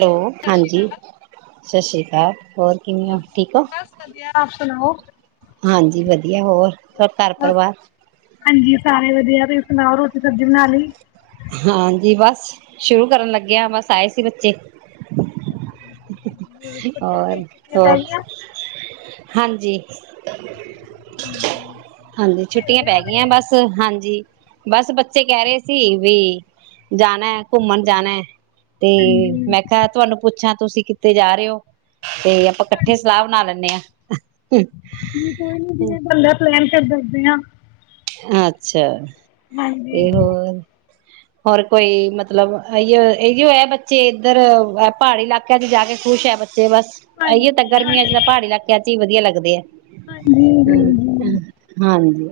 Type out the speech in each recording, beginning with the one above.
Hello. ਹਾਂਜੀ, ਸਤਿ ਸ਼੍ਰੀ ਕਾਲ। ਹੋਰ ਕਿਵੇਂ ਔ? ਕੀ ਠੀਕ ਔ? ਬਸ ਵਧੀਆ ਆਪ ਸੁਣਾਓ? ਹਾਂਜੀ ਵਧੀਆ। ਹੋਰ ਸਭ ਘਰ ਪਰਿਵਾਰ ਰੇ ਵਧੀਆ। ਤੁਸੀ ਸੁਣਾਔ, ਰੋਟੀ ਸਬਜ਼ੀ ਬਣਾ ਲਈ? ਹਾਂਜੀ ਬਸ ਸ਼ੁਰੂ ਕਰਨ ਲੱਗੇ ਆਂ। ਬਸ ਆਏ ਸੀ ਬੱਚੇ ਅੱਛਾ-ਅੱਛ ਔਰ ਹੋਰ ਹਾਂਜੀ ਹਾਂਜੀ ਹਾਂਜੀ ਛੁੱਟੀਆਂ ਖੇਲਦੇ ਪੈ ਹੋਣੇ। ਗਈਆਂ ਬਸ, ਹਾਂਜੀ। ਬਸ ਬੱਚੇ ਕੈ ਰੇ ਸੀ ਵੀ ਜਾਣੈ ਘੁੰਮਣ ਜਾਣੈ ਤੇ ਹਾਂਜੀ ਮੈਂ ਕਿਆ ਤੁਆਨੂੰ ਪੁੱਛਾਂ ਤੁਸੀ ਤੇ ਜਾ ਰੇ ਔ। ਤੇ ਆਪਾਂ ਕੱਠੇ ਸਲਾਹ ਬਣਾ ਲੈਣੇ ਆਂ। ਚਲ ਦੱਸਦੇ ਆਂ। ਅੱਛਾ। ਹਾਂਜੀ। ਤੇ ਹੋਰ ਹੋਰ ਕੋਈ ਮਤਲਬ ਅਈਔ ਏਈਔ ਐ ਬੱਚੇ ਇੱਧਰ ਵ ਪਾੜੀ ਇਲਾਕਿਆਂ ਚ ਜਾ ਕੇ ਖੁਸ਼ ਐ ਬੱ ਤੇ ਬਸ ਐਈਔ ਤਾਂ ਹਾਂਜੀ ਗਰਮੀਆਂ ਚ ਤਾਂ ਪਾੜੀ ਇਲਾਕਿਆਂ ਚ ਈ ਵਧੀਆ ਲਗਦੇ ਐ। ਹਾਂਜੀ ਹਾਂਜੀ, ਹਾਂਜੀ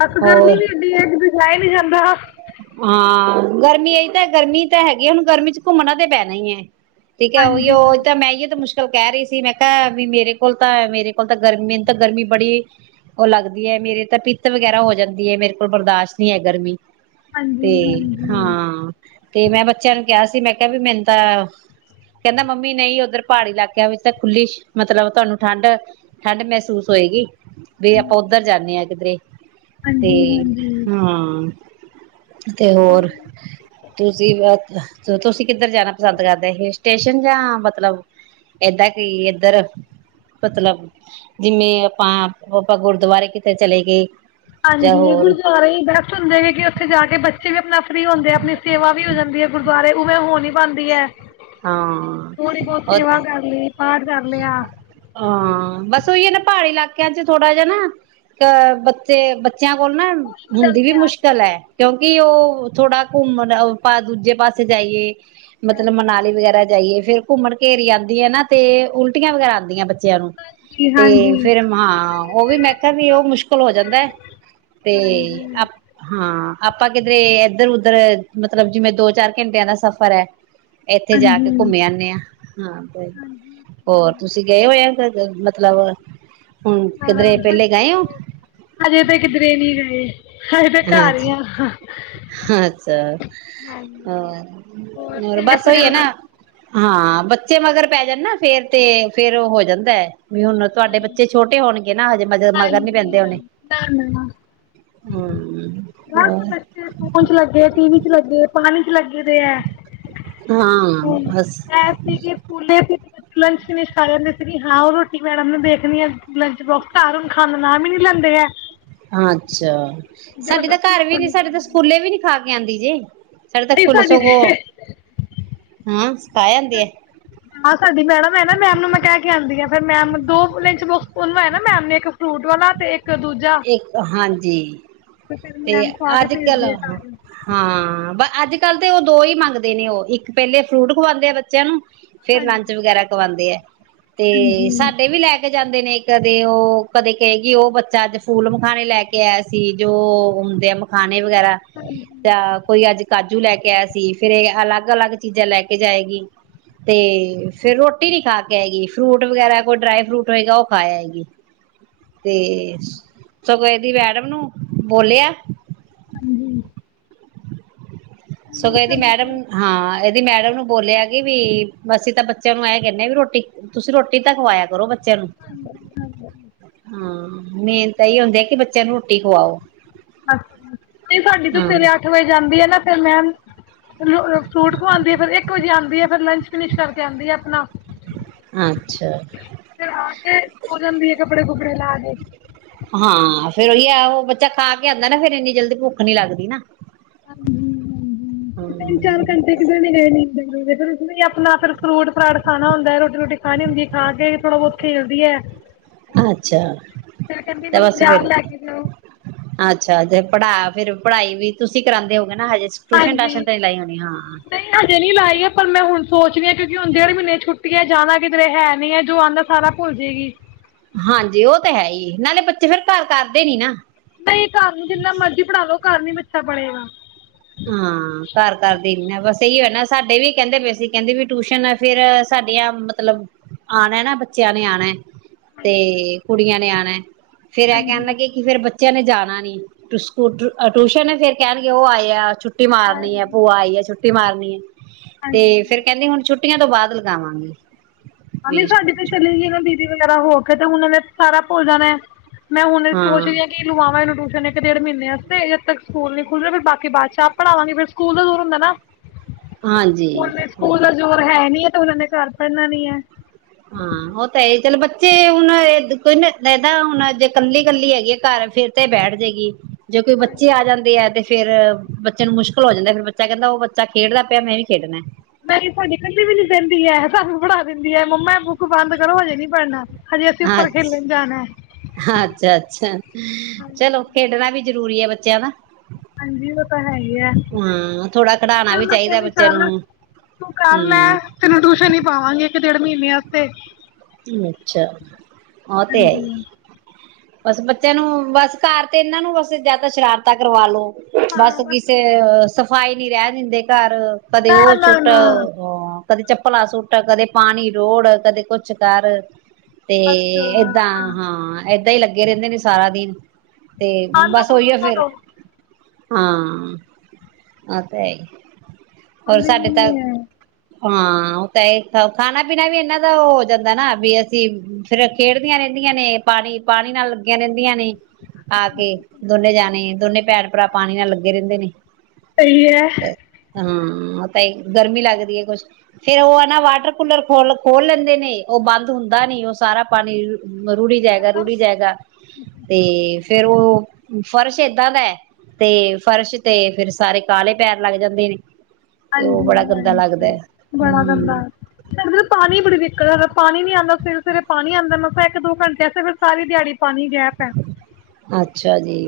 ਬਸ ਗਰਮੀ ਹੋਰ ਵੀ ਇਡੀ ਹੈ ਅੱਜ ਵਿਏ ਨੀ ਬ ਹਾਂ ਗਰਮੀ, ਇਹੀ ਤਾਂ ਗਰਮੀ ਤਾਂ ਹੈਗੀ ਹੈ। ਹੁਣ ਗਰਮੀ ਚ ਘੁੰਮਣਾ ਤੇ ਪੈਣਾ ਹੀ ਹੈ ਠੀਕ ਹੈ ਹਾਂਜੀ, ਉਹ ਤਾਂ ਮੈਂ ਆਈਏ ਤਾਂ ਮੁਸ਼ਕਿਲ ਚਲ ਕਹਿ ਰਹੀ ਸੀ। ਮੈਂ ਕਿਹਾ ਵੀ ਮੇਰੇ ਕੋਲ ਤਾਂ ਮੇਰੇ ਕੋਲ ਤਾਂ ਗਰਮੀ ਮੈਨੂੰ ਤਾਂ ਗਰਮੀ ਬੜੀ ਉਹ ਲੱਗਦੀ ਹੈ। ਮੇਰੇ ਤਾਂ ਪਿੱਤ ਵਗੈਰਾ ਹੋ ਜਾਂਦੀ ਹੈ, ਮੇਰੇ ਕੋਲ ਬਰਦਾਸ਼ਤ ਨਹੀਂ ਹੈ ਗਰਮੀ ਹਾਂਜੀ, ਤੇ ਹਾਂਜੀ, ਹਾਂ ਤੇ ਮੈਂ ਬੱਚਿਆਂ ਨੂੰ ਕਿਹਾ ਸੀ। ਮੈਂ ਕਿਹਾ ਵੀ ਮੈਨੂੰ ਤਾਂ ਕਹਿੰਦਾ ਮੰਮੀ ਨਹੀਂ ਉੱਧਰ ਪਹਾੜੀ ਇਲਾਕਿਆਂ ਵਿੱਚ ਤਾਂ ਖੁੱਲੀ, ਮਤਲਬ ਤੁਹਾਨੂੰ ਠੰਡ ਠੰਡ ਮਹਿਸੂਸ ਹੋਏਗੀ ਵੀ ਆਪਾਂ ਹਾਂਜੀ, ਉੱਧਰ ਜਾਂਦੇ ਹਾਂ ਕਿਧਰੇ ਤੇ ਹਾਂਜੀ। ਹਾਂਜੀ ਹਾਂ ਤੇ ਕੋਈ ਹੋਰ ਨੀ ਤੁਸੀ ਬ ਤੁਸੀਂ ਕਿੱਧਰ ਜਾਣਾ ਪਸੰਦ ਕਰਦੇ? ਇਹ ਸਟੇਸ਼ਨ ਜਾਂ ਮਤਲਬ ਏਦਾਂ ਕੀ ਏਧਰ ਮਤਲਬ ਜਿਵੇਂ ਆਪਾਂ ਗੁਰਦੁਆਰੇ ਕਿਤੇ ਚਲੇ ਗਏ। ਜਾਂ ਹਾਂਜੀ ਹੋਰ ਗੁਦੁਆਰੇ ਬੈਸਟ ਹੁੰਦੇ ਗ ਕਿ ਉੱਥੇ ਜਾ ਕੇ ਬੱਚੇ ਵੀ ਆਪਣਾ ਫਰੀ ਹੁੰਦੇ ਆ। ਆਪਣੀ ਸੇਵਾ ਵੀ ਹੋ ਜਾਂਦੀ ਹੈ ਗੁਰੂ ਬਾਰੇ ਉਵੇਂ [unintelligible] ਪਾਉਂਦੀ ਹੈ। ਹਾਂ। ਥੋੜ੍ਹੀ ਬਹੁਤ ਉਹ ਤੇ ਸੇਵਾ ਕਰ ਲਈ ਪਾਠ ਕਰ ਲਿਆ ਹਾਂ, ਬਸ ਹੀ ਨਾ ਪਹਾੜੀ ਇਲਾਕਿਆਂ ਚ ਥੋੜਾ ਜਿਹਾ ਨਾ ਅਹ ਬੱਚੇ। ਬੱਚਿਆਂ ਕੋਲ ਨਾ ਹੁੰਦੀ ਵੀ ਮੁਸ਼ਕਿਲ ਹੈ ਕਿਉਂਕਿ ਕਿ ਉਹ ਥੋੜਾ ਘੁੰਮਣ [unintelligible] ਦੂਜੇ ਪਾਸੇ ਜਾਈਏ ਹਾਂ ਮਤਲਬ ਮਨਾਲੀ ਵਗੈਰਾ ਜਾਈਏ ਫੇਰ ਘੁੰਮਣ ਘੇਰੀ ਆਉਂਦੀ ਹੈ। ਨਾ ਤੇ ਉਲਟੀਆਂ ਵਗੈਰਾ ਆਉਂਦੀਆਂ ਬੱਚੇ ਨੂੰ ਜੀ ਤੇ ਹਾਂਜੀ ਫਿਰ ਹਾਂ। ਉਹ ਵੀ ਮੈਂ ਕਿਹਾ ਵੀ ਉਹ ਮੁਸ਼ਕਿਲ ਹੋ ਜਾਂਦਾ ਤੇ ਹਾਂਜੀ ਹਾਂ ਆਪਾਂ ਕਿਧਰੇ ਇਧਰ ਉਧਰ। ਮਤਲਬ ਜਿਵੇਂ ਦੋ ਚਾਰ ਘੰਟਿਆਂ ਦਾ ਸਫ਼ਰ ਹੈ ਇੱਥੇ ਜਾ ਕੇ ਹਾਂਜੀ ਘੁੰਮੇ ਆਦੇ ਆਂ ਹਾਂ ਤੇ ਹੋਰ ਤੁਸੀਂ ਗਏ ਹੋਏ ਆ ਮਤਲਬ ਹੁਣ ਆਹ ਕਿਧਰੇ ਹਜੇ ਪਹਿਲੇ ਗਏ ਤੇ ਹੋ ਹਜੇ ਤੇ ਕਿਧਰੇ ਨਹੀਂ ਗਏ ਅਸੀ ਤੇ ਘਰ ਈ ਆ ਅੱਛਾ ਅੱਛਾ ਹ ਹੋਰ ਬਸ ਉਹੀ ਹੈ ਨਾ। ਹਾਂ ਬੱਚੇ ਮਗਰ ਪੈ ਜਾਂਦੇ ਨਾ ਫੇਰ ਤੇ ਫੇਰ ਹੋ ਜਾਂਦਾ ਹੈ ਵੀ ਹੁਣ ਤੁਹਾਡੇ ਬੱਚੇ ਛੋਟੇ ਹੋਣਗੇ [unintelligible] ਮਗਰ ਨੀ ਪੈਂਦੇ ਹੋਣੇ ਹਮ ਬਸ ਹੋ ਬੱਚੇ ਫੋਨ ਚ ਲੱਗੇ ਟੀ ਵੀ ਚ ਲੱਗੇ ਪਾਣੀ ਲੱਗਦੇ ਹੈ ਹਾਂ ਬਸ ਹੈਸ ਸੀਗੇ ਫੂਲੇ ਲੰਚ ਫਿਸ਼ ਖਦੇ ਸੀ ਹਾਂ ਰੋਟੀ ਮੈਡਮ ਨੂੰ ਦੇਖਣੀ ਆ ਲੰਚ ਬੋਕਸ ਘਰ ਹੁਣ ਖਾਣ ਨਾਮ ਹੀ ਨੀ ਲੈਂਦੇ ਹੈ ਅੱਛਾ ਸਾਡਡੀ ਤਾਂ ਜ਼ਬਰਦਸਤੀ ਘਰ ਵੀ ਨੀ ਖਵਾਉਣੀ ਸਾਡੇ ਪੈਂਦੀ ਤਾਂ ਹੈ ਸਕੂਲੇ ਵੀ ਨੀ ਖਾਗੇ ਕਦੀ ਜੀ ਸਾਡੇ ਤੱਕ ਨਹੀਂ ਪੁੁਲਿਸ ਸਾਡੀ ਹੋ ਗ ਤੇ ਹਾਂ ਸਖਾ ਜਾਂਦੀ ਹੈ ਹ ਹਾਂਡੀ ਮੈਡਮ ਹੈ ਨਾ ਮੈਮ ਨੂੰ ਮੈਂ ਕ ਕੇ ਆਂਦੀ ਹਾਂ ਫਿਰ ਮੈਮ ਦੋ ਲਿੰਚ ਬੋਕਸ ਉਹ ਹੈ ਨਾ ਮੈਮ ਨੇ ਇੱਕ ਫਰੂਟ ਵਾਲਾ ਤੇ ਇੱਕ ਦੂਜਾ ਇੱਕ ਹਾਂਜੀ ਫਿਰ ਤੇ ਮੈਮ ਖਵਾ ਕੇ ਅੱਜ ਕਲ ਭੇਜਦੀ ਆ ਸਾਰਿਆਂ ਹਾਂ ਅੱਜ ਕੱਲ ਤੇ ਉਹ ਦੋ ਹੀ ਮੰਗਦੇ ਨੇ ਉਹ ਇੱਕ ਪਹਿਲੇ ਫਰੂਟ ਖਵਾਉਂਦੇ ਆ ਬੱਚਿਆਂ ਨੂੰ ਫੇਰ ਨੂੰ ਲੰਚ ਵਗੈਰਾ ਕਰਵਾਉਂਦੇ ਆ ਤੇ ਹਾਂਜੀ ਸਾਡੇ ਵੀ ਲੈ ਕੇ ਜਾਂਦੇ ਨੇ ਕਦੇ ਉਹ ਕਦੇ ਕਹੇਗੀ ਉਹ ਬੱਚਾ ਅੱਜ ਫੂਲ ਮਖਾਣੇ ਲੈ ਕੇ ਆਇਆ ਸੀ ਜੋ ਆਉਂਦਿਆਂ ਮਖਾਨਣੇ ਵਗੈਰਾ ਹਾਂਜੀ ਜਾਂ ਕੋਈ ਅੱਜ ਕਾਜੂ ਲੈ ਕੇ ਆਇਆ ਸੀ ਫੇਿਰ ਇਹ ਅਲੱਗ ਅਲੱਗ ਚੀਜ਼ਾਂ ਲੈ ਕੇ ਜਾਏਗੀ ਤੇ ਫੇਿਰ ਰੋਟੀ ਨੀ ਖਾ ਕੇ ਆਏਗੀ ਫਰੂਟ ਵਗੈਰਾ ਕੋਈ ਡਰਾਈ ਫਰੂਟ ਹੋਏਗਾ ਉਹ ਖਾ ਆਏਗੀ ਤੇ ਸਗੋਂ ਇਸਦੀ ਮੈਡਮ ਨੂੰ ਬੋਲਿਆ ਹਾਂਜੀ ਸ ਇਹਦੀ ਮੈਡਮ ਨੂੰ ਬੋਲਿਆ ਕਿ ਵੀ ਅਸੀਂ ਤਾਂ ਬੱਚਿਆਂ ਨੂੰ ਐ ਕਹਿੰਦੇ ਹ ਵੀ ਰੋਟੀ ਤੁਸੀਂ ਰੋਟੀ ਤਾਂ ਖਵਾਇਆ ਕਰੋ ਬ ਹਾਂ ਹਾਂ [inaudible] [inaudible] ਹਾਂ ਮੇਨ ਤਾਂ ਇਹਹੀ ਹੁੰਦੀ ਹੈ ਕਿ ਬੱਚਿਆਂ ਨੂੰ ਰੋਟੀ ਖਵਾਓ ਅ ਤੇ ਸਾਡੀ ਤੇ ਸਵੇਰੇ ਹਾਂ ਅੱਠ ਵਜੇ ਜਾਂਦੀ ਏ ਨੇ ਫਿਰ ਮੈਮ ਰੋ ਰੋ ਰ ਫਰੂਟਖਵਾਉਂਦੀ ਏ ਫਿਰ ਇੱਕ ਵਜੇ ਆਉਂਦੀ ਫਿਰ ਲੰਚ ਫਿਨਿਸ਼ ਕਰਕੇ ਆਉਂਦੀ ਆ ਆਪਣਾ ਅੱਛਾ ਫਿਰ ਆ ਕੇ ਸੋ ਜਾਂਦੀ ਹੈ ਕੱਪੜੇ ਕੁਪੜੇ ਲਾ ਕੇ ਹ ਹਾਂ ਫੇਰ ਉਹੀ ਆ ਉਹ ਬੱਚਾ ਖਾ ਕੇ ਆਉਂਦਾ ਨਾ ਫੇਿਰ ਇੰਨੀ ਜਲਦੀ ਭੁੱਖ ਨੀ ਲੱਗਦੀ ਨਾ ਹਾਂਜੀ ਹ [inaudible] ਤਿੰਨ ਹਮ ਚਾਰ ਘੰਟੇ ਕਿਤੇ ਗਏ ਨੀ ਫ ਆਪਣਾ ਫਿਰ ਫਰੂਟ ਫਰਾਟ ਖਾਣਾ ਹੁੰਦਾ ਹੈ ਰੋਟੀ ਰੋਟੀ ਖਾਣੀ ਹੁੰਦੀ ਹੈ ਖਾ ਕੇ ਥੋੜਾ ਬਹੁਤ ਖੇਲਦੀ ਏ ਅੱਛਾ ਤੇ ਬਸ ਬਾਜ਼ਾਰ ਫਿਰ ਲੈ ਕੇ ਜਾਓ ਅੱਛਾ ਤੇ ਪੜ੍ਹਾ ਫਿਰ ਪੜ੍ਹਾਈ ਵੀ ਤੁਸੀਂ ਕਰਾਉਂਦੇ ਹੋ ਹਾਂਜੀ ਨਹੀਂ ਹਜੇ ਨਹੀਂੀ ਲਾਈ ਹੈ ਪਰ ਮੈਂ ਹੁਣ ਸੋਚਨੇ ਆ ਕਿਉਕਿ ਹੁਣ ਡੇਢ ਮਹੀਨੇ ਦੀ ਆ ਛੁੱਟੀਆ ਜਿਆਦਾ ਏ ਕਿਧਰੇ ਹੈ ਨੀ ਹੈ ਜੋ ਆਉਂਦਾ ਸਾਰਾ ਭੁੱਲ ਜਾਏਗੀ ਹਾਂਜੀ ਉਹ ਤਾਂ ਹੈ ਹੀ ਨਾਲੇ ਬੱਚੇ ਫੇਰ ਘਰ ਕਰਦੇ ਨੀ ਨਾ ਨਹੀਂ ਘਰ ਨੂੰ ਜਿੰਨਾ ਮਰਜ਼ੀ ਪੜ੍ਹਾ ਲੋ ਘਰ ਨਹੀਂ ਬਚੇ ਤੇ ਇਹ ਬੜਾ ਹਾਂ ਘਰ ਘਰ ਬਸ ਇਹੀ ਹੋ ਨਾ ਸਾਡੇ ਵੀ ਕਹਿੰਦੇ ਵੀਸੀਂ ਕਹਿੰਦੇ ਵੀ ਟਿਊਸ਼ਨ ਫੇਿਰ ਸਾਡੀਆਂ ਮਤਲਬ ਆਉਣਾ ਨਾ ਬੱਚਿਆਂ ਨੇ ਆਉਣਾ ਹਾਂਜੀ ਤੇ ਕੁੜੀਆਂ ਨੇ ਆਉਣਾ ਫੇਰ ਇਹ ਕਹਿਣ ਹਾਂਜੀ ਲੱਗੇ ਕਿ ਫੇਿਰ ਬੱਚ ਬੱਚਿਆਂ ਨੇ ਜਾਣਾ ਨੀ ਸਕੂ ਟਿਊਸ਼ਨ ਨੇ ਫੇਿਰ ਕਹਿਣਗੇ ਉਹ ਆਏ ਆ ਛੁੱਟੀ ਮਾਰਨੀ ਹੈ ਹਾਂਜੀ ਭੂਆ ਆਈ ਹੈ ਛੁੱਟੀ ਮਾਰਨੀ ਹਮ ਤੇ ਫਿਰ ਕਹਿੰਦੀ ਹੁਣ ਛੁੱਟੀ ਛੁੱਟੀਆਂ ਤੋਂ ਬਾਅਦ ਲਗਾਵਾਂਗੇ ਮੰਮੀ ਸਾਡੀ ਤੇ ਚਲੀ ਗਈ ਨਾ ਬੀਬੀ ਵਗੈਰਾ ਹੋ ਕੇ ਤੇ ਹੁਣ ਇਹ ਸਾਰਾ ਭੁੱਲ ਜਾਣਾ ਮੈਂ ਹੁਣ ਸੋਚ ਰਹੀ ਹਾਂ ਕਿ ਲਗਾਵਾਂ ਇਹਨੂੰ ਇੱਕ ਡੇਢ ਮਹੀਨੇਾਸਤੇ ਜਦ ਤੱਕ ਸਕੂਲ ਨ ਖੁੱਲ ਰਿਹਾ ਫੇਰ ਬਾਕੀ ਬਾਦ ਚ ਆਪ ਪੜਾਵਾਂਗੇ ਫਿਰ ਸਕੂਲ ਦਾ ਦੂਰ ਹੁੰਦਾ ਨਾ ਹਾਂਜੀ ਹ ਸਕੂਲ ਮਤਲਬ ਜੋਰਹੈ ਨੀ ਤੇ ਉਹ ਨੇ ਘਰ ਪੜ੍ਨਾ ਨਹੀਂ ਹ ਹਾਂ ਉਹ ਤਾਂ ਇਹ ਚੱਲ ਬੱਚੇ ਹੁਣ ਕੋਈਦਾ ਹੁਣ ਜੇ ਕੱਲੀ ਕੱਲੀ ਹੈਗੀ ਘਰ ਫਿਰ ਤੇ ਬੈਠ ਜਏਗੀ ਜੇ ਕੋਈ ਬੱਚੇ ਆ ਜਾਂਦੇ ਹੈ ਤੇ ਫੇਰ ਬੱਚੇ ਨੂੰ ਮੁਸ਼ਕਿਲ ਹੋ ਜਾਂਦਾ ਫੇਿਰ ਬੱਚਾ ਕਹਿੰਦਾ ਉਹ ਬੱਚਾ ਖੇਡਦਾ ਪਿਆ ਮੈਂ ਵੀ ਖੇਡਣਾ ਨਹੀਂ ਤੁਹਾਡੇ ਇਕੱਲੀ ਵੀ ਨੀ ਦਹਿੰਦੀ ਹੈ ਸਾਨੂੰ ਪੜ੍ਹਾ ਦਿੰਦੀ ਹੈ ਮੰਮਾ ਬੁੱਕ ਬੰਦ ਕਰੋ ਹਜੇ ਨਹੀਂੀ ਪੜ੍ਹਨਾ ਹਜੇ ਅਸੀਂ ਉੱਪਰ ਅੱ ਖੇਲਣ ਜਾਣਾ ਹੈ ਅੱਛਾ ਅੱਛਾ ਚਲੋ ਖੇਡਣਾ ਵੀ ਜ਼ਰੂਰੀ ਹੈ ਬੱਚਿਆਂ ਦਾ ਹਾਂਜੀ ਉਹ ਤਾਂ ਹੈ ਹੀ ਹੈ ਹਾਂ ਥੋੜਾ ਖਿਡਾਣਾ ਚ ਵੀ ਮੈਂ ਚਾਹੀਦਾ ਕਹਦੀ ਬੱਚੇ ਚੱਲ ਨੂੰ ਤੂੰ ਕਰ ਲੈ ਹਮ ਤੈਨੂੰ ਟਿਊਸ਼ਨ ਹੀ ਪਾਵਾਂਗੀ ਇੱਕ ਡੇੜ ਮਹੀਨੇ ਵਾਸਤੇ ਅੱਛਾ ਹਾਂ ਤੇ ਹੈਏ ਹਾਂਜੀ ਬਸ ਬੱਚਿਆਂ ਨੂੰ ਬਸ ਘਰ ਤੇ ਇਹਨਾਂ ਨੂੰ ਬਸ ਜਿਆਦਾ ਸ਼ਰਾਰਤਾਾਂ ਕਰਵਾ ਲੋੋ ਬਸ ਕਿਸਸੇ ਸ ਸਫਾਈ ਨੀ ਰਹਿ ਦਿੰਦੇ ਘਰ ਕਦੇ ਨਾ ਉਹ ਨਾ ਸੁੱਟ ਨਾ ਕਦੇ ਚੱਪਲਾਂ ਸੁੱਟ ਕਦੇ ਪਾਣੀ ਰੋੜ ਕਦੇ ਕੁਛ [unintelligible] ਆਹ ਕਰ ਤੇ ਅੱਛਾ ਏਦਾਂ ਅੱਛਾ ਹਾਂ ਏਦਾਂ ਹੀ ਲੱਗੇ ਰਹਿੰਦੇ ਨੇ ਸਾਰਾ ਦਿਨ ਆਲੂ ਬਸ ਕੁਛ ਉਹੀ ਨਾ ਫਿਰ ਦੋ [unintelligible] ਅੰਮੇ ਨ ਹਾਂ ਉਹ ਤਾਂ ਇਹ ਖਾਣਾ ਪੀਣਾ ਵੀ ਇਹਨਾਂ ਦਾ ਉਹ ਜਾਂਦਾ ਨਾ ਵੀ ਅਸੀਂ ਫਿਰ ਖੇਡਦੀਆਂ ਰਹਿੰਦੀਆਂ ਨੇ ਪਾਣੀ ਪਾਣੀ ਨਾਲ ਰਹਿੰਦੀਆਂ ਨੇ ਆ ਕੇ ਦੋਨੇ ਜਾਣੇ ਦੋਨੇ ਭੈਣ ਭਰਾ ਪਾਣੀ ਨਾਲ ਲੱਗੇ ਰਹਿੰਦੇ ਨੇ ਸਹੀ ਹੈ। ਹਾਂ ਤਾਂ ਗਰਮੀ ਲੱਗਦੀ ਹੈ ਕੁਛ ਫੇਰ ਉਹ ਹੈ ਨਾ ਵਾਟਰ ਕੂਲਰ ਖੋਲ ਖੋਲ ਲੈਂਦੇ ਨੇ ਉਹ ਬੰਦ ਹੁੰਦਾ ਨੀ ਉਹ ਸਾਰਾ ਪਾਣੀ ਮਰੂਡੀ ਜਾਏਗਾ ਰੂੜੀ ਜਾਏਗਾ ਤੇ ਫਿਰ ਉਹ ਫਰਸ਼ ਏਦਾਂ ਦਾ ਤੇ ਫਰਸ਼ ਤੇ ਫਿਰ ਸਾਰੇ ਕਾਲੇ ਪੈਰ ਲੱਗ ਜਾਂਦੇ ਨੇ ਤੇ ਉਹ ਬੜਾ ਹਾਂਜੀ ਗੰਦਾ ਲੱਗਦਾ ਹਾਂਜੀ ਬੜਾ ਗੰਦਾ ਹਮ ਸਾਡ ਪਾਣੀ ਬੜੀ ਦਿੱਕਤ ਆ ਪਾਣੀ ਨੀ ਆਂ ਸਵੇਰੇ ਸਵੇਰੇ ਪਾਣੀ ਆਉਂਦਾ ਮਸ ਇੱਕ ਦੋ ਘੰਟੇੇ ਫਿਰ ਸਾਰੀ ਦਿਹਾੜੀ ਪਾਣੀ ਗੈਪ ਹੈ ਅੱਛਾ ਜੀ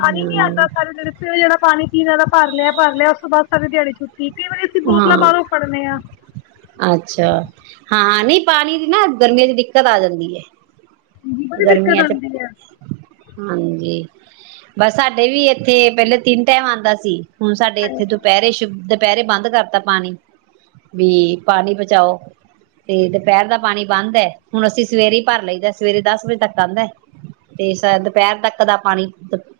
ਪਾਣੀ ਨੀ ਆਉਂਦਾ ਸੂੰ ਜਿਹੜਾ ਪਾਣੀ ਪੀਣ ਵਾਲ ਭਰ ਲਿਆ ਭਰ ਲਿਆ ਉਸ ਤੋਂ ਬਾਅਦ ਸਾਰੀ ਦਿਹਾੜੀ ਛੁੱਟੀ ਕਈ ਵਾਰੀ ਅਸੀਂ ਬੋਤਲਾਂ ਹਾਂ ਬਾਹਰੋਂ ਫੜਨੇ ਆ ਅੱਛਾ ਹਾਂ ਨ ਪਾਣੀ ਦੀ ਨਾ ਗਰਮੀਆਂ ਚ ਦਿੱਕਤ ਆ ਜਾਂਦੀ ਹੈ ਹ ਜ ਬੜੀ ਦਿੱਕਤ ਗਰਮੀਆਂ ਚ ਆਉਂਦੀ ਹੈ ਹਾਂਜੀ ਬਸ ਸਾਡੇ ਵੀ ਇੱਥੇ ਪਹਿਲੇ ਤਿੰਨ ਟਾਈਮ ਆਉਂਦਾ ਸੀ ਹੁਣ ਸਾਡੇ ਇੱਥੇ ਦੁਪਹਿਰੇ ਸ਼ੁਧ ਦੁਪਹਿਰੇ ਬੰਦ ਕਰਤਾ ਪਾਣੀ ਵੀ ਪਾਣੀ ਪਚਾਓ ਤੇ ਦੁਪਹਿਰ ਦਾ ਪਾਣੀ ਬੰਦ ਹੈ ਹੁਣ ਅਸੀਂ ਸਵੇਰੇ ਹੀ ਭਰ ਲਈਦਾ ਸਵੇਰੇ ਦਸ ਵਜੇ ਤੱਕ ਆਉਂਦਾ ਤੇ ਦੁਪਹਿਰ ਤੱਕ ਦਾ ਪਾਣੀ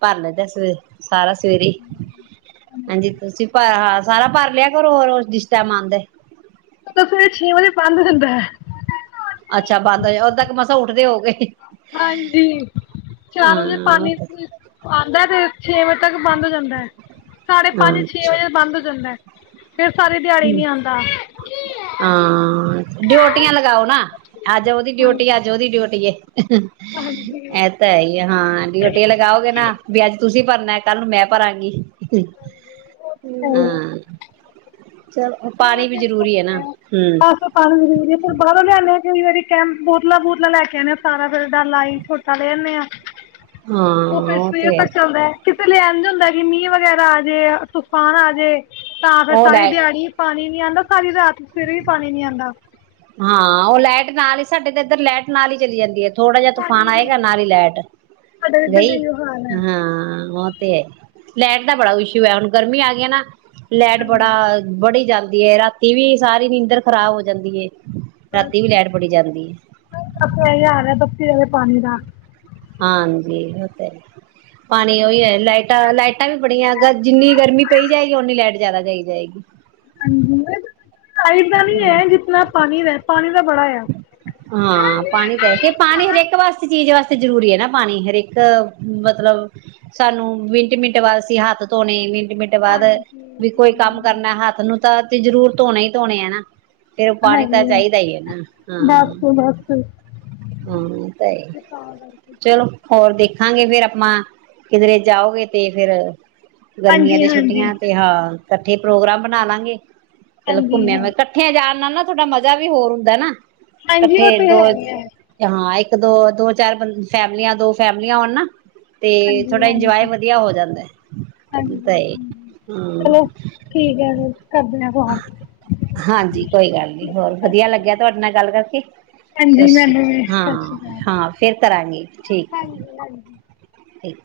ਭਰ ਲੈਂਦਾ ਸਵੇ ਸਾਰਾ ਸਵੇਰੇ ਹਾਂਜੀ ਤੁਸੀਂ ਪਾਇਆ ਹ ਸਾਰਾ ਭ ਲਿਆ ਕਰ ਰੋ ਰੋਜ਼ ਰਿਸ਼ਟਾ ਮੰਨਦੇ ਸਵੇਰੇ ਛੇ ਵਜੇ ਪੰਜ ਹਦਾ ਹੈ ਅੱਛਾ ਬੰਦ ਹੋ ਉਓਦਾਂੱਕ ਮਸਾਂ ਉੱਠਦੇ ਹੋ ਗਏ ਹਾਂਜੀ ਚਾਰ ਵਜੇ ਹਾਂ, ਪਾਣੀ ਆਉਂਦਾ ਤੇ ਛੇ ਵਜੇ ਤੱਕ ਬੰਦ ਹੋ ਜਾਂਦਾ ਹੈ ਸਾਢੇ ਪੰਜ ਛੇ ਅੱਛਾ। ਵਜੇ ਬੰਦ ਹੋ ਜਾਂਦਾ ਹੈ ਫੇਰ ਸਾਰੀ ਦਿਹਾੜੀ ਨੀ ਆਉਂਦਾ। ਹਾਂ ਡਿਊਟੀਆਂ ਲਗਾਓ ਨਾ ਅੱਜ ਉਹਦੀ ਡਿਊਟੀ ਅੱਜ ਉਹਦੀ ਡਿਊਟੀ ਇਹ ਤਾਂ ਹੀ ਆ ਹਾਂ ਡਓਟੀ ਲਗਾਓਗੇ ਨਾ ਵੀ ਅੱਜ ਤੁਸੀਂ ਭਰਨਾ ਕੱਲ ਨੂੰ ਮੈਂ ਭਾਂਗੀ ਹਾਂ ਚਲੋ ਨਾ ਪਾਣੀ ਵੀ ਜ਼ਰੂਰੀ ਹੈ ਨਾ ਬਿਲੁਲ ਹੂੰ। ਬਸ ਪਾਣੀ ਜ਼ਰੂਰੀ ਹੈ, ਫਿਰ ਬਾਹਰੋਂ ਲਿਆਂਦੇ ਆਂ ਕਈ ਵਾਰੀ ਕੈਂ ਬੋਤਲਾਂ ਬੁਤਲਾਂ ਲੈ ਕੇ ਆਣੇਂ ਸਾਰਾ ਫਿਰ ਡੱਲ ਲ ਆਈ ਛੋਟਾ ਲੈ ਆਦੇੇਂ ਆਂ। ਉਹ ਹਾਂ, ਫਿਰ ਸ ਇਹ ਤੇ ਪਰ ਚੱਲਦਾ ਕਿ ਲਿਆਣ ਹੁੰਦਾ ਕਿ ਮੀਂਹ ਵਗੈਰਾ ਆ ਜੇ ਤੂਫਾਨ ਆਜੇ ਤਾਂ ਫੇਰ ਉਹ ਸਾਰੀ ਲੈ ਦਿਹਾੜੀ ਣੀ ਨੀ ਆਂਦਾ ਘਾਰੀ ਰਾਤ ਫਿਰ ਵੀ ਪਾਣੀ ਨੀ ਆਂਦਾ। ਹਾਂ, ਉਹ ਲਾਈਟ ਨਾਲ ਹੀ ਸਾਡੇ ਤਾਂ ਇੱਧਰ ਲੈਟ ਨਾਲ ਹੀ ਚਲੀ ਜਾਂਦੀ ਹੈ। ਥੋੜਾ ਜਿ ਤੂਫਾਨ ਸਾਡੀ ਵੀ ਆਏਗਾ ਨਾਲ ਹੀ ਲਾਈਟ ਸਾਡੇ ਇੱਧਰ ਦਾ ਗਈ ਇਹੋ ਹਾਲ ਹੈ। ਹਾਂ, ਉਹ ਤੇ ਹੈ ਲਾਈਟ ਦਾ ਬੜਾ ਇਸ਼ੂ ਹੈ, ਹੁਣ ਗਰਮੀ ਆ ਗਈ ਨਾ ਲੈਟ ਬੜਾ ਬੜੀ ਜਆਦਾ ਤੇ ਰਾਤੀ ਵੀ ਸਾਰੀ ਨੀੰਦਰ ਖ਼ਰਾਬ ਹੋ ਜਾਂਦੀ ਏ। ਆਪਣੇ ਯਾਰ ਹੈ ਬਪੀ ਦਾ ਪਾਣੀ ਦਾ ਹਾਂਜੀ, ਉਹ ਤੇ ਪਾਣੀ ਉਹੀ ਹੈ ਲਾਈਟਾਂ- ਲਾਈਟਾਂ ਵੀ ਬੜੀਆਂ ਜਿੰਨੀ ਗਰਮੀ ਪਈ ਜਾਏਗੀ, ਓਨੀ ਲਾਈਟ ਜ਼ਿਆਦਾ ਗਈ ਜਾਏਗੀ ਹਾਂਜੀ [inaudible] ਸਾਈਡ ਦਾ ਨੀ ਹੈ ਜਿਤਨਾ ਪਾਣੀ ਰਹਿੰ ਪਾਣੀ ਦਾ ਬੜਾ ਆ। ਹਾਂ ਪਾਣੀ ਤਾਂ ਹੈ ਕੇ ਪਾਣੀ ਹਰੇਕ ਵਾਸਤੇ ਚੀਜ਼ ਵਾਸਤੇ ਜਰੂਰੀ ਹੈ ਨਾ ਪਾਣੀ ਹਰੇਕ ਮਤਲਬ ਸਾਨੂੰ ਮਿੰਟ- ਮਿੰਟ ਬਾਅਦ ਅਸੀਂ ਹੱਥ ਧੋਣੇ ਮਿੰ ਮਿੰਟ ਬਾਅਦ ਹਾਂਜੀ ਵੀ ਕੋਈ ਕੰਮ ਹਾਂਜੀ ਕਰਨਾ ਹੱਥ ਨੂੰ ਤਾਂ ਤੇ ਜਰੂਰ ਧੋਣੇ ਹੀ ਧੋਣੇ ਆ ਨਾ। ਫਿਰ ਉਹ ਪਾਣੀ ਤਾਂ ਚਾਹੀਦਾ ਹੀ ਹੈ, ਨਾ ਬਸ ਹਾਂ ਬਸ ਤੇ ਹਾਂ, ਉਹ ਤਾਂ ਹੀ ਚਲੋ ਹੋਰ ਦੇਖਾਂਗੇ ਫੇਰ ਫਿਰ ਆਪਾਂ ਕਿਧਰੇ ਜਾਓਗੇ ਤੇ ਫਿਰ ਗਰਮੀਆਂ ਹਾਂਜੀ ਦੀ ਹਾਂਜੀ ਛੁੱਟੀਆਂ ਤੇ ਹਾਂ। ਇਕੱਠੇ ਪ੍ਰੋਗਰਾਮ ਬਣਾਲਾਂਗੇ। ਚਲੋ ਹਾਂਜੀ ਘੁੰਮਿਆ ਹਾਂ ਮੈਂ ਇਕੱਠਿਆਂ ਜਾਣ ਨਾਲ ਨਾ ਥੋੜਾ ਮਜ਼ਾ ਵੀ ਹੋਰ ਹੁੰਦਾ ਨਾ ਹਾਂਜੀ ਇਕੱਠੇ ਉਹ ਤੇ ਦੋ ਹੈ ਹੀ ਹੈ ਹਾਂ ਇੱਕ ਦੋ- ਦੋ ਚਾਰ ਫੈਮਲੀਆਂ ਦੋ ਫੈਮਲੀਆਂ ਹੋਣ ਨਾ ਤੇ ਹਾਂਜੀ ਥੋੜਾ ਹਾਂਜੀ ਇੰਜੋਆਏ ਹਾਂਜੀ ਵਧੀਆ ਹੋ ਜਾਂਦਾ, ਤੇ ਹਾਂਜੀ ਹੂੰ ਚਲੋ ਠੀਕ ਹੈ ਫਿਰ ਕਰਦੇ ਹਾਂ ਕਾਲ ਹਾਂਜੀ ਕੋਈ ਗੱਲ ਨੀ ਠੀਕ ਹੈ ਹੋਰ ਸਤਿ ਵਧੀਆ ਸ਼੍ਰੀ ਲੱਗਿਆ ਅਕਾਲ ਤੁਹਾਡੇ ਨਾਲ ਗੱਲ ਕਰਕੇ ਹਾਂਜੀ ਸਸ ਰੀ ਮੈਨੂੰ ਵੀ ਅਕਾਲ ਸਤਿ ਸ਼੍ਰੀ ਹਾਂ ਅਕਾਲ ਹਾਂ ਫਿਰ ਕਰਾਂਗੀ ਠੀਕ ਇੱਕ